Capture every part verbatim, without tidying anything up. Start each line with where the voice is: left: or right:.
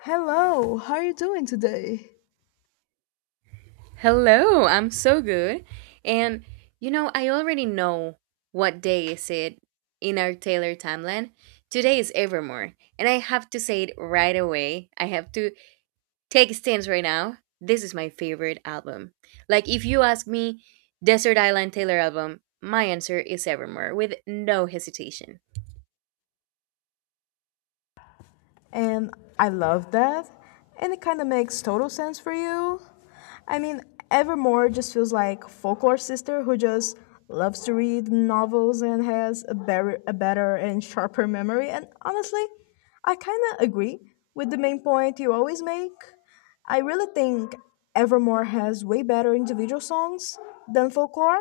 left: Hello, how are you doing today?
right: Hello, I'm so good. And you know, I already know what day is it in our Taylor timeline. Today is Evermore, and I have to say it right away. I have to take a stance right now. This is my favorite album. Like if you ask me Desert Island Taylor album, my answer is Evermore with no hesitation.
left: And I love that. And it kind of makes total sense for you. I mean, Evermore just feels like folklore sister who just loves to read novels and has a, ber- a better and sharper memory. And honestly, I kind of agree with the main point you always make. I really think Evermore has way better individual songs than folklore.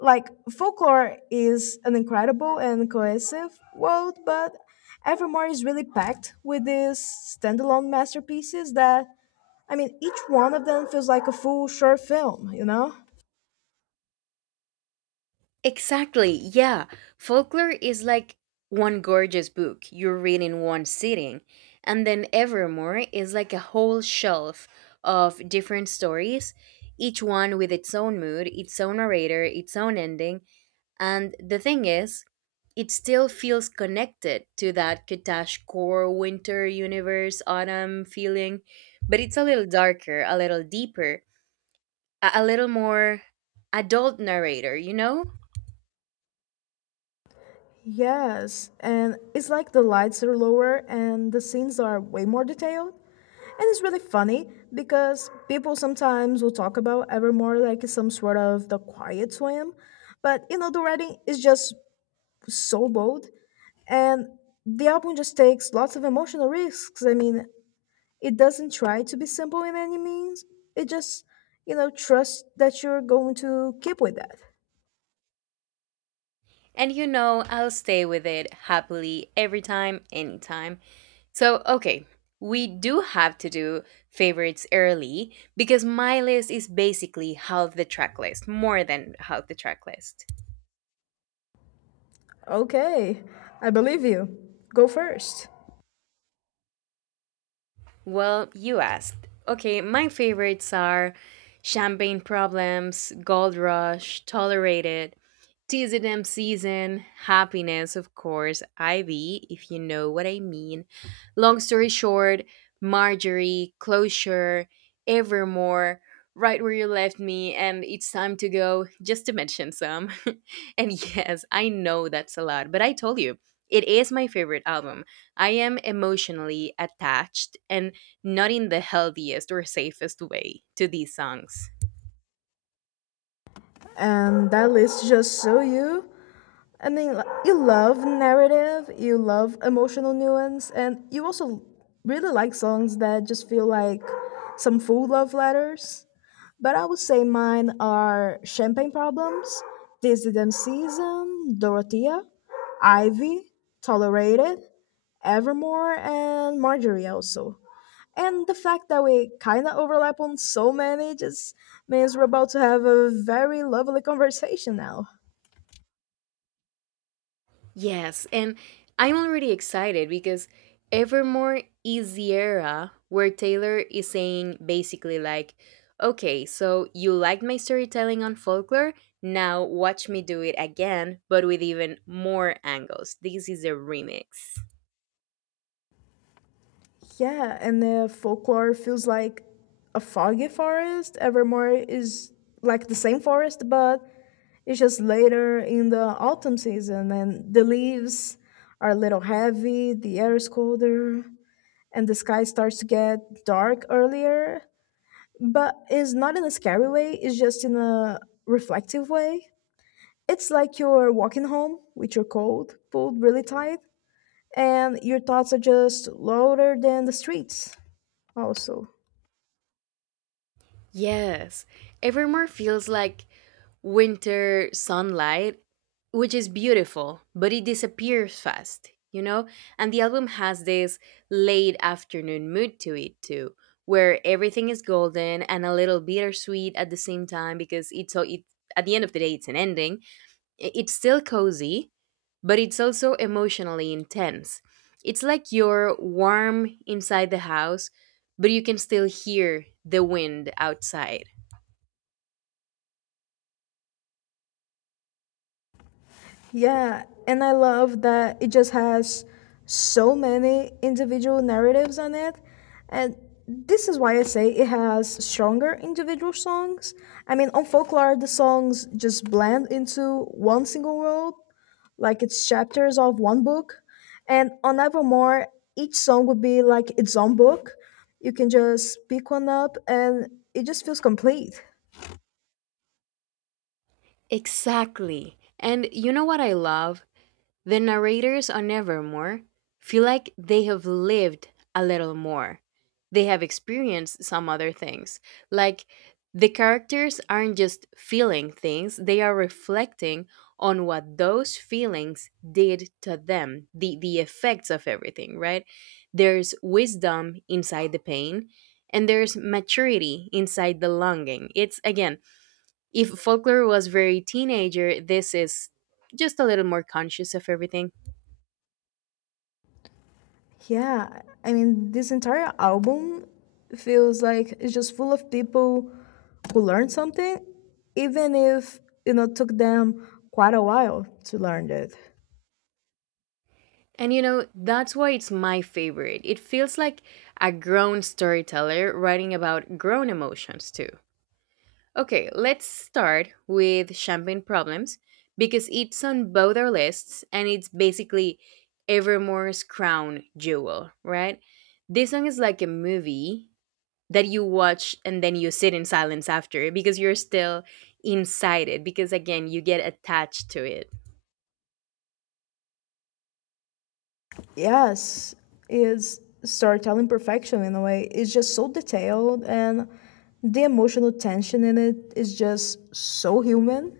left: Like folklore is an incredible and cohesive world, but Evermore is really packed with these standalone masterpieces that, I mean each one of them feels like a full short film, you know?
right: Exactly. Yeah. Folklore is like one gorgeous book you read in one sitting. And then Evermore is like a whole shelf of different stories, each one with its own mood, its own narrator, its own ending. And the thing is, it still feels connected to that Katash core winter universe autumn feeling, but it's a little darker, a little deeper, a, a little more adult narrator, you know?
left: Yes, and it's like the lights are lower and the scenes are way more detailed. And it's really funny because people sometimes will talk about Evermore like it's some sort of the quiet swim, but you know, the writing is just so bold. And the album just takes lots of emotional risks. I mean, it doesn't try to be simple in any means. It just, you know, trusts that you're going to keep with that.
right: And you know, I'll stay with it happily every time, anytime. So, okay, we do have to do favorites early because my list is basically half the track list, more than half the track list.
left: Okay, I believe you. Go first.
right: Well, you asked. Okay, my favorites are Champagne Problems, Gold Rush, Tolerated, T Z M season, happiness, of course, Ivy, if you know what I mean. Long story short, Marjorie, Closure, Evermore, Right Where You Left Me, and It's Time to Go, just to mention some. And yes, I know that's a lot, but I told you, it is my favorite album. I am emotionally attached and not in the healthiest or safest way to these songs.
left: And that list just so you. I mean, li- you love narrative, you love emotional nuance, and you also really like songs that just feel like some full love letters. But I would say mine are Champagne Problems, This Did Season, Dorothea, Ivy, Tolerated, Evermore, and Marjorie also. And the fact that we kind of overlap on so many just means we're about to have a very lovely conversation now.
right: Yes, and I'm already excited because Evermore is the era where Taylor is saying basically like, okay, so you liked my storytelling on folklore, now watch me do it again, but with even more angles. This is a remix.
left: Yeah, and uh, folklore feels like a foggy forest. Evermore is like the same forest, but it's just later in the autumn season, and the leaves are a little heavy, the air is colder, and the sky starts to get dark earlier. But it's not in a scary way, it's just in a reflective way. It's like you're walking home with your coat pulled really tight, and your thoughts are just louder than the streets, also.
right: Yes, Evermore feels like winter sunlight, which is beautiful, but it disappears fast, you know? And the album has this late afternoon mood to it, too, where everything is golden and a little bittersweet at the same time because it's so, it, at the end of the day, it's an ending. I- It's still cozy, but it's also emotionally intense. It's like you're warm inside the house, but you can still hear the wind outside.
left: Yeah, and I love that it just has so many individual narratives on it. And this is why I say it has stronger individual songs. I mean, on folklore, the songs just blend into one single world, like it's chapters of one book. And on Evermore, each song would be like its own book. You can just pick one up and it just feels complete.
right: Exactly. And you know what I love? The narrators on Evermore feel like they have lived a little more. They have experienced some other things. Like the characters aren't just feeling things, they are reflecting on what those feelings did to them, the, the effects of everything, right? There's wisdom inside the pain, and there's maturity inside the longing. It's, again, if folklore was very teenager, this is just a little more conscious of everything.
left: Yeah, I mean, this entire album feels like it's just full of people who learned something, even if, you know, took them quite a while to learn it.
right: And you know, that's why it's my favorite. It feels like a grown storyteller writing about grown emotions too. Okay, let's start with Champagne Problems because it's on both our lists and it's basically Evermore's crown jewel, right? This song is like a movie that you watch and then you sit in silence after because you're still inside it because again you get attached to it.
left: Yes, is storytelling perfection in a way. It's just so detailed, and the emotional tension in it is just so human.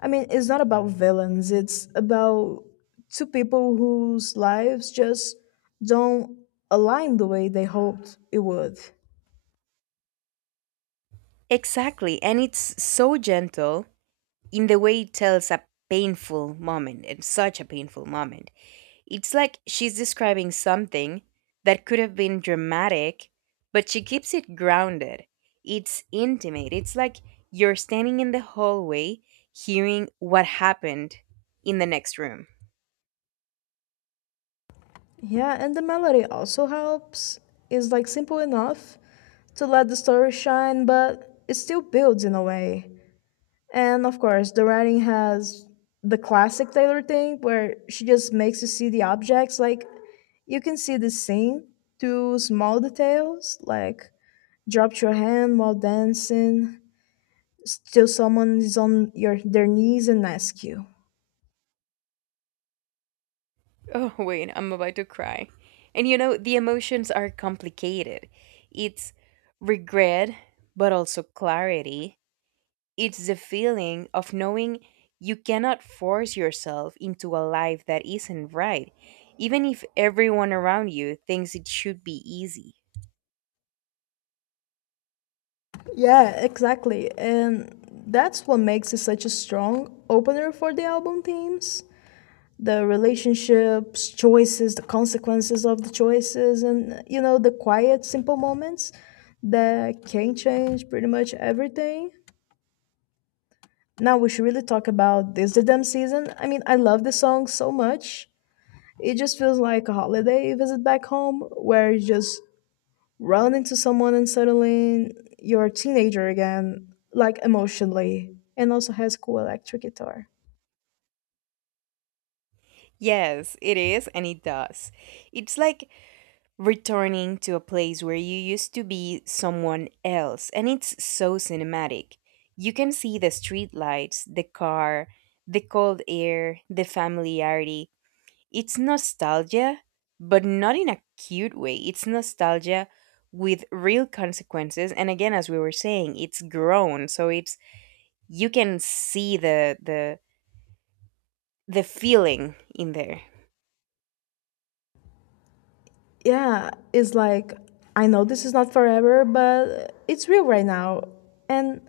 left: I mean, it's not about villains. It's about two people whose lives just don't align the way they hoped it would.
right: Exactly. And it's so gentle in the way it tells a painful moment, and such a painful moment. It's like she's describing something that could have been dramatic, but she keeps it grounded. It's intimate. It's like you're standing in the hallway hearing what happened in the next room.
left: Yeah, and the melody also helps. It's like simple enough to let the story shine, but it still builds in a way. And of course, the writing has the classic Taylor thing where she just makes you see the objects. Like, you can see the scene through small details, like dropped your hand while dancing, still, someone is on your their knees and ask you.
right: Oh, wait, I'm about to cry. And you know, the emotions are complicated. It's regret, but also clarity. It's the feeling of knowing you cannot force yourself into a life that isn't right, even if everyone around you thinks it should be easy.
left: Yeah, exactly. And that's what makes it such a strong opener for the album themes. The relationships, choices, the consequences of the choices, and you know, the quiet, simple moments that can change pretty much everything. Now we should really talk about this the damn season. I mean, I love this song so much. It just feels like a holiday visit back home where you just run into someone and suddenly you're a teenager again, like emotionally, and also has cool electric guitar.
right: Yes, it is, and it does. It's like returning to a place where you used to be someone else. And it's so cinematic. You can see the streetlights, the car, the cold air, the familiarity. It's nostalgia, but not in a cute way. It's nostalgia with real consequences. And again, as we were saying, it's grown. So it's you can see the the the feeling in there.
left: Yeah, it's like I know this is not forever, but it's real right now. And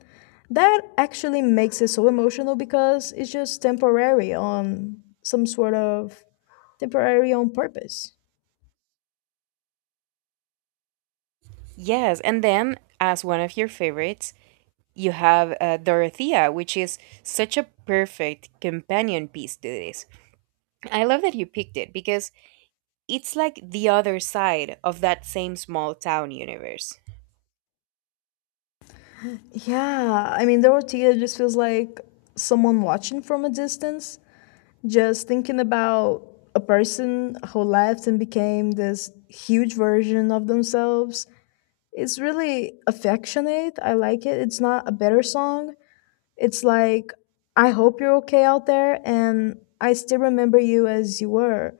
left: that actually makes it so emotional because it's just temporary on some sort of temporary on purpose.
right: Yes, and then as one of your favorites, you have uh, Dorothea, which is such a perfect companion piece to this. I love that you picked it because it's like the other side of that same small town universe.
left: Yeah, I mean, the Dorothea just feels like someone watching from a distance, just thinking about a person who left and became this huge version of themselves is really affectionate. I like it. It's not a better song. It's like, I hope you're okay out there, and I still remember you as you were.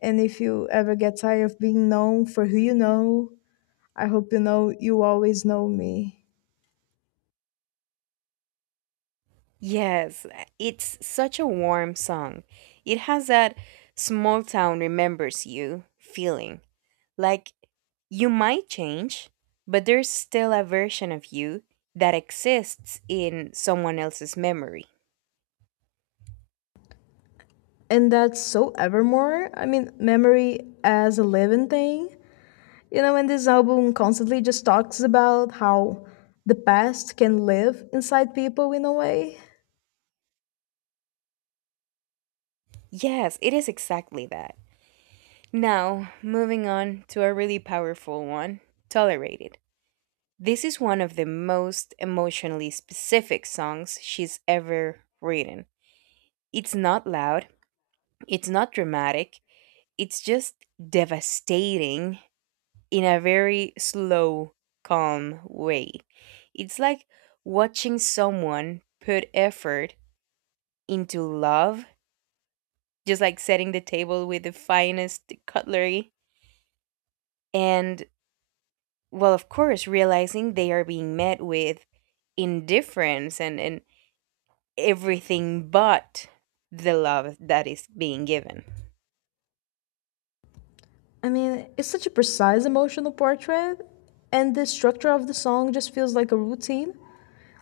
left: And if you ever get tired of being known for who you know, I hope you know you always know me.
right: Yes, it's such a warm song. It has that small town remembers you feeling. Like you might change, but there's still a version of you that exists in someone else's memory.
left: And that's so evermore. I mean, memory as a living thing. You know, and this album constantly just talks about how the past can live inside people in a way.
right: Yes, it is exactly that. Now, moving on to a really powerful one: Tolerated. This is one of the most emotionally specific songs she's ever written. It's not loud, it's not dramatic, it's just devastating in a very slow, calm way. It's like watching someone put effort into love, just like setting the table with the finest cutlery and, well, of course, realizing they are being met with indifference, and and everything but the love that is being given.
left: I mean, it's such a precise emotional portrait, and the structure of the song just feels like a routine.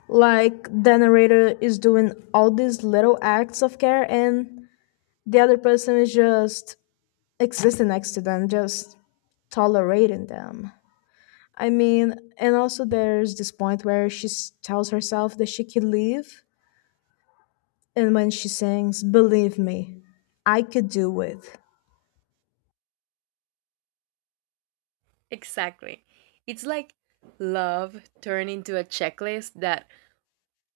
left: Like the narrator is doing all these little acts of care, and the other person is just existing next to them, just tolerating them. I mean, and also there's this point where she s- tells herself that she can leave and when she sings Believe Me, I Could Do It.
right: Exactly. It's like love turned into a checklist that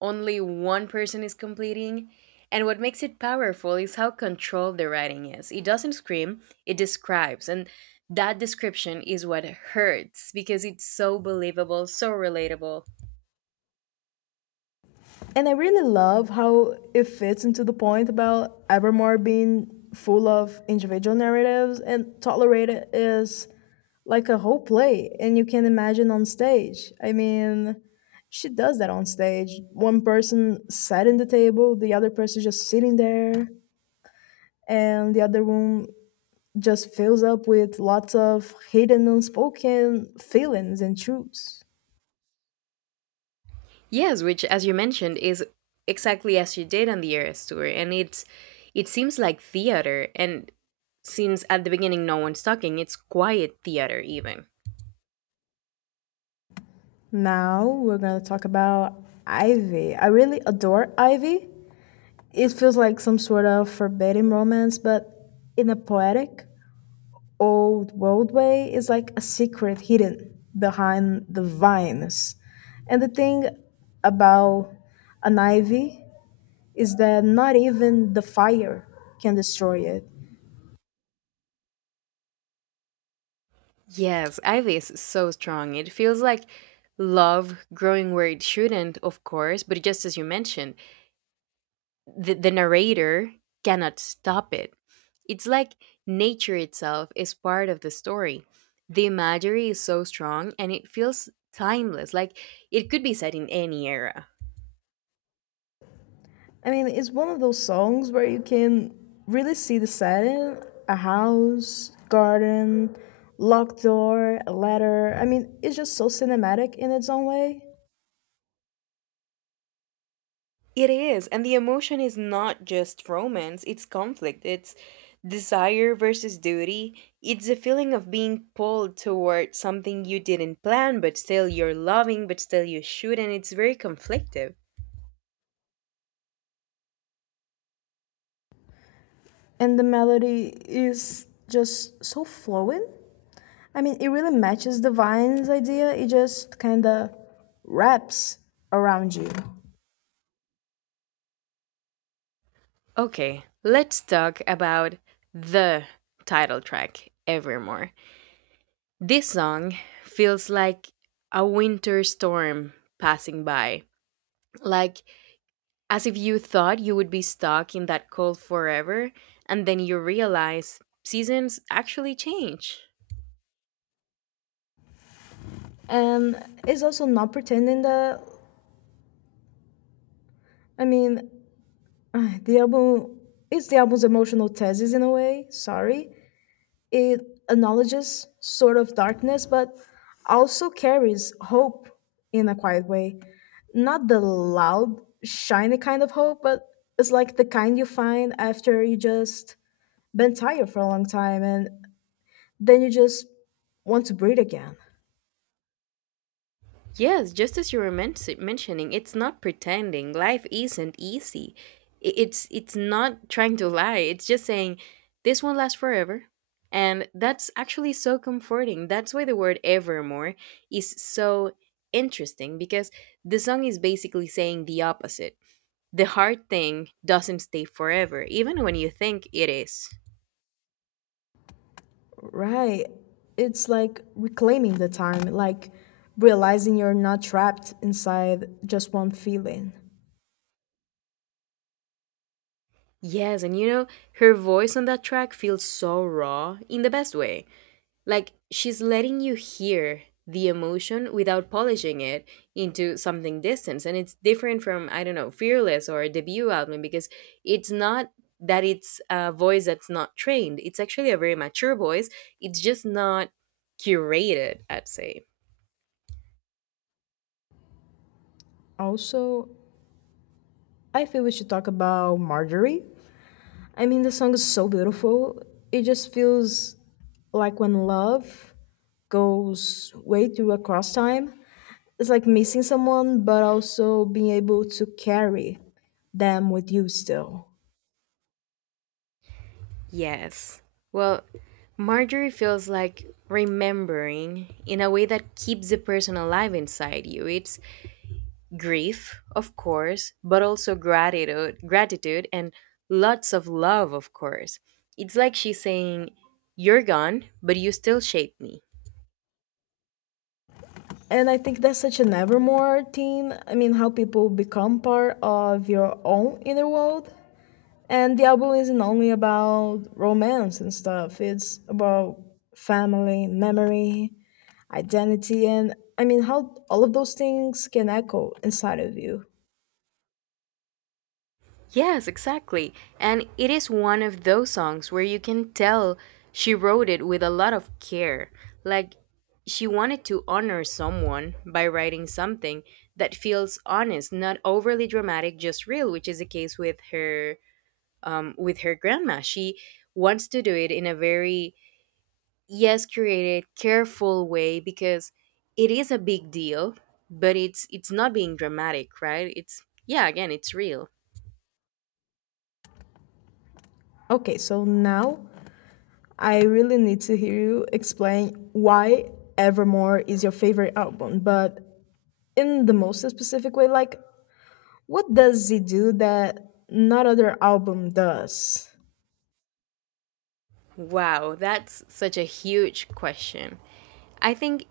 right: only one person is completing. And what makes it powerful is how controlled the writing is. It doesn't scream, it describes. And that description is what hurts because it's so believable, so relatable.
left: And I really love how it fits into the point about Evermore being full of individual narratives and Tolerated is like a whole play, and you can imagine on stage. I mean, she does that on stage. One person sat in the table, the other person just sitting there, and the other room just fills up with lots of hidden unspoken feelings and truths.
right: Yes, which, as you mentioned, is exactly as you did on the Eras tour, and it's it seems like theater, and since at the beginning no one's talking, it's quiet theater even.
left: Now we're gonna talk about Ivy. I really adore Ivy. It feels like some sort of forbidden romance, but in a poetic, old world way. It's like a secret hidden behind the vines. And the thing about an ivy is that not even the fire can destroy it.
right: Yes, Ivy is so strong. It feels like love growing where it shouldn't, of course, but just as you mentioned, the, the narrator cannot stop it. It's like nature itself is part of the story. The imagery is so strong and it feels timeless, like it could be set in any era.
left: I mean, it's one of those songs where you can really see the setting, a house, garden, locked door, a ladder. I mean, it's just so cinematic in its own way.
right: It is, and the emotion is not just romance, it's conflict, it's desire versus duty, it's a feeling of being pulled toward something you didn't plan, but still you're loving, but still you should, and it's very conflictive.
left: And the melody is just so flowing. I mean, it really matches the Vine's idea, it just kind of wraps around you.
right: Okay, let's talk about the title track, Evermore. This song feels like a winter storm passing by, like as if you thought you would be stuck in that cold forever, and then you realize seasons actually change.
left: And it's also not pretending that, I mean, the album is the album's emotional thesis in a way, sorry. It acknowledges sort of darkness, but also carries hope in a quiet way. Not the loud, shiny kind of hope, but it's like the kind you find after you just been tired for a long time and then you just want to breathe again.
right: Yes, just as you were men- mentioning, it's not pretending. Life isn't easy. I- It's it's not trying to lie. It's just saying this won't last forever. And that's actually so comforting. That's why the word evermore is so interesting because the song is basically saying the opposite. The hard thing doesn't stay forever, even when you think it is.
left: Right. It's like reclaiming the time, like realizing you're not trapped inside just one feeling.
right: Yes, and you know, her voice on that track feels so raw in the best way. Like she's letting you hear the emotion without polishing it into something distant. And it's different from, I don't know, Fearless or a debut album because it's not that it's a voice that's not trained. It's actually a very mature voice. It's just not curated, I'd say.
left: Also, I feel we should talk about Marjorie. I mean, the song is so beautiful. It just feels like when love goes way through across time. It's like missing someone, but also being able to carry them with you still.
right: Yes. Well, Marjorie feels like remembering in a way that keeps the person alive inside you. It's grief, of course, but also gratitude, gratitude and lots of love, of course. It's like she's saying, "You're gone, but you still shape me."
left: And I think that's such an evermore theme. I mean, how people become part of your own inner world. And the album isn't only about romance and stuff, it's about family, memory, identity, and I mean, how all of those things can echo inside of you.
right: Yes, exactly. And it is one of those songs where you can tell she wrote it with a lot of care. Like she wanted to honor someone by writing something that feels honest, not overly dramatic, just real, which is the case with her, um, with her grandma. She wants to do it in a very, yes, curated, careful way because it is a big deal, but it's it's not being dramatic, right? It's, yeah, again, it's real.
left: Okay, so now I really need to hear you explain why Evermore is your favorite album, but in the most specific way, like, what does it do that not other album does?
right: Wow, that's such a huge question. I think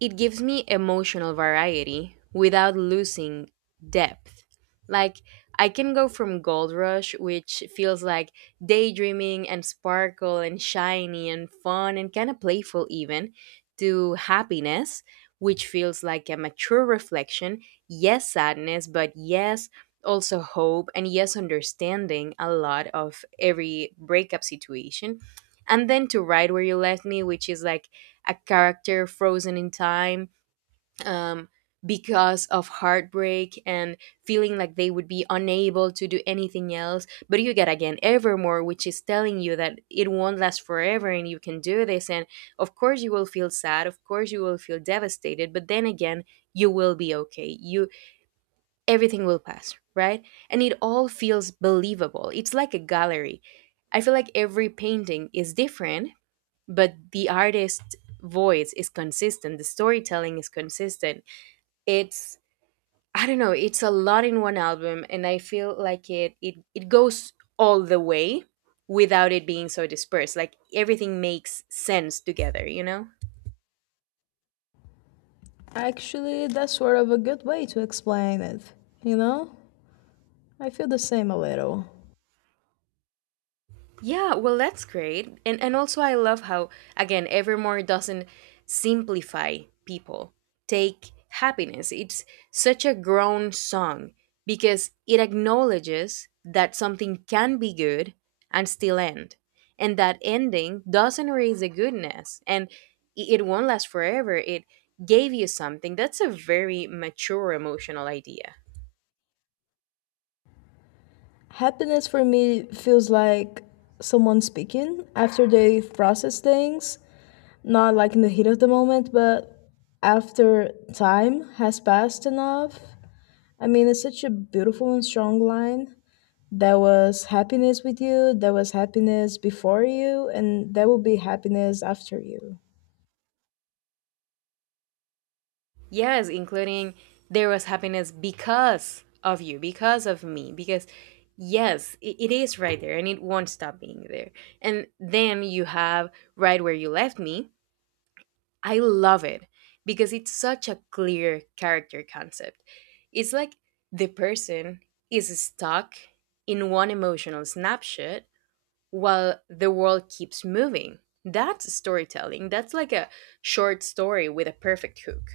right: it gives me emotional variety without losing depth. Like, I can go from Gold Rush, which feels like daydreaming and sparkle and shiny and fun and kind of playful, even, to Happiness, which feels like a mature reflection. Yes, sadness, but yes, also hope and yes, understanding a lot of every breakup situation. And then to Right Where You Left Me, which is like a character frozen in time, um, because of heartbreak and feeling like they would be unable to do anything else. But you get again Evermore, which is telling you that it won't last forever and you can do this. And of course, you will feel sad. Of course, you will feel devastated. But then again, you will be okay. You Everything will pass, right? And it all feels believable. It's like a gallery. I feel like every painting is different, but the artist voice is consistent, the storytelling is consistent. It's, I don't know, it's a lot in one album, and I feel like it it, it goes all the way without it being so dispersed, like everything makes sense together, you know?
left: Actually, that's sort of a good way to explain it, you know? I feel the same a little.
right: Yeah, well, that's great. And and also I love how, again, Evermore doesn't simplify people. Take happiness. It's such a grown song because it acknowledges that something can be good and still end. And that ending doesn't erase the goodness, and i- it won't last forever. It gave you something. That's a very mature emotional idea.
left: Happiness for me feels like someone speaking after they process things, not like in the heat of the moment, but after time has passed enough. I mean, it's such a beautiful and strong line. There was happiness with you, there was happiness before you, and there will be happiness after you.
right: Yes, including there was happiness because of you, because of me, because yes, it, it is right there and it won't stop being there. And then you have right where you left me. I love it because it's such a clear character concept. It's like the person is stuck in one emotional snapshot while the world keeps moving. That's storytelling. That's like a short story with a perfect hook.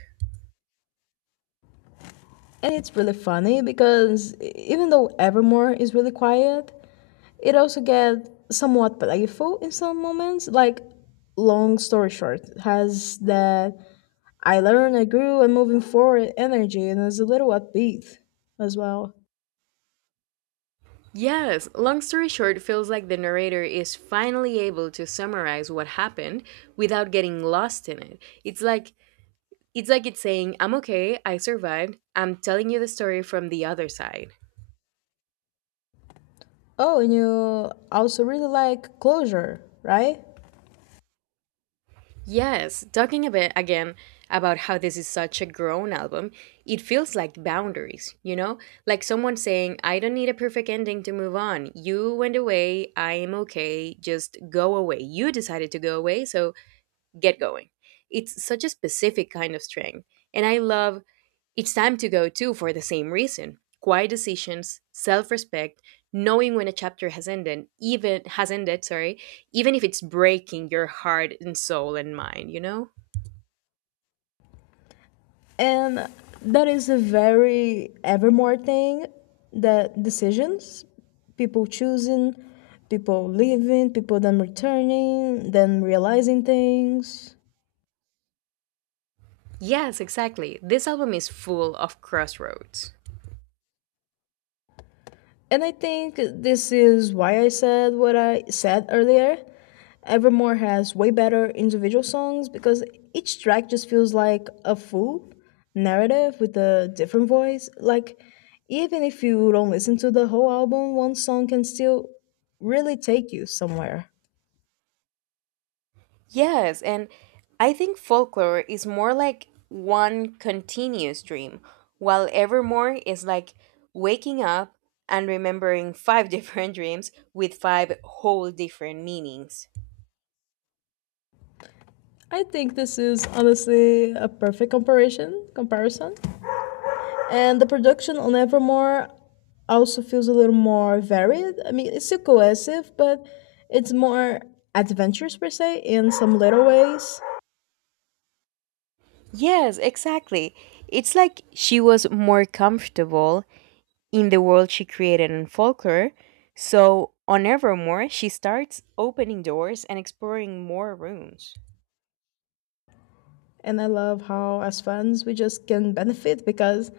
left: And it's really funny because even though Evermore is really quiet, it also get somewhat playful in some moments. Like, long story short, has that I learned, I grew, and moving forward energy, and it's a little upbeat as well.
right: Yes, long story short, it feels like the narrator is finally able to summarize what happened without getting lost in it. It's like it's like it's saying, "I'm okay, I survived. I'm telling you the story from the other side."
left: Oh, and you also really like closure, right?
right: Yes, talking a bit again about how this is such a grown album, it feels like boundaries, you know? Like someone saying, "I don't need a perfect ending to move on. You went away, I'm okay. Just go away. You decided to go away, so get going." It's such a specific kind of strength. And I love it's time to go too for the same reason. Quiet decisions, self-respect, knowing when a chapter has ended, even has ended, sorry, even if it's breaking your heart and soul and mind, you know?
left: And that is a very evermore thing, that decisions, people choosing, people leaving, people then returning, then realizing things.
right: Yes, exactly. This album is full of crossroads.
left: And I think this is why I said what I said earlier. Evermore has way better individual songs because each track just feels like a full narrative with a different voice. Like, even if you don't listen to the whole album, one song can still really take you somewhere.
right: Yes, and I think folklore is more like one continuous dream, while evermore is like waking up and remembering five different dreams with five whole different meanings.
left: I think this is honestly a perfect comparison. Comparison. And the production on Evermore also feels a little more varied. I mean, it's still cohesive, but it's more adventurous per se in some little ways.
right: Yes, exactly. It's like she was more comfortable in the world she created in folklore, so on Evermore, she starts opening doors and exploring more rooms.
left: And I love how, as fans, we just can benefit because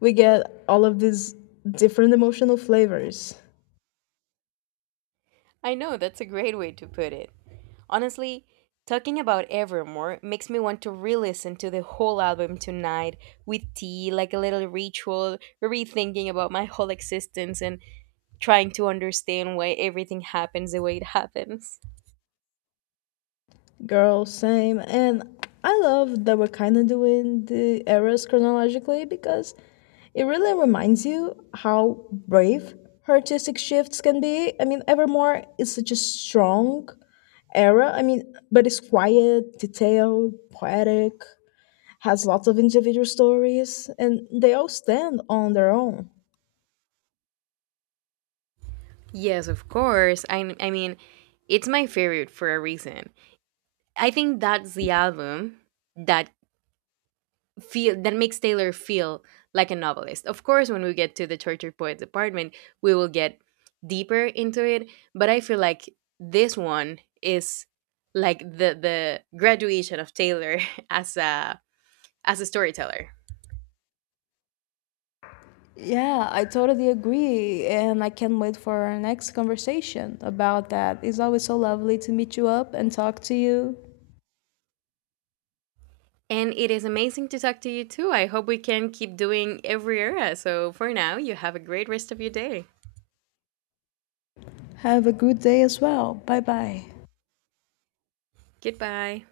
left: we get all of these different emotional flavors.
right: I know, that's a great way to put it. Honestly, talking about Evermore makes me want to re listen to the whole album tonight with tea, like a little ritual, rethinking about my whole existence and trying to understand why everything happens the way it happens.
left: Girl, same. And I love that we're kind of doing the eras chronologically because it really reminds you how brave her artistic shifts can be. I mean, Evermore is such a strong era. I mean, but it's quiet, detailed, poetic, has lots of individual stories, and they all stand on their own.
right: Yes, of course. I, I mean, it's my favorite for a reason. I think that's the album that feel that makes Taylor feel like a novelist. Of course, when we get to the tortured poet department, we will get deeper into it. But I feel like this one is like the the graduation of Taylor as a as a storyteller.
left: Yeah, I totally agree. And I can't wait for our next conversation about that. It's always so lovely to meet you up and talk to you.
right: And it is amazing to talk to you too. I hope we can keep doing every era. So for now, you have a great rest of your day.
left: Have a good day as well. Bye bye.
right: Goodbye.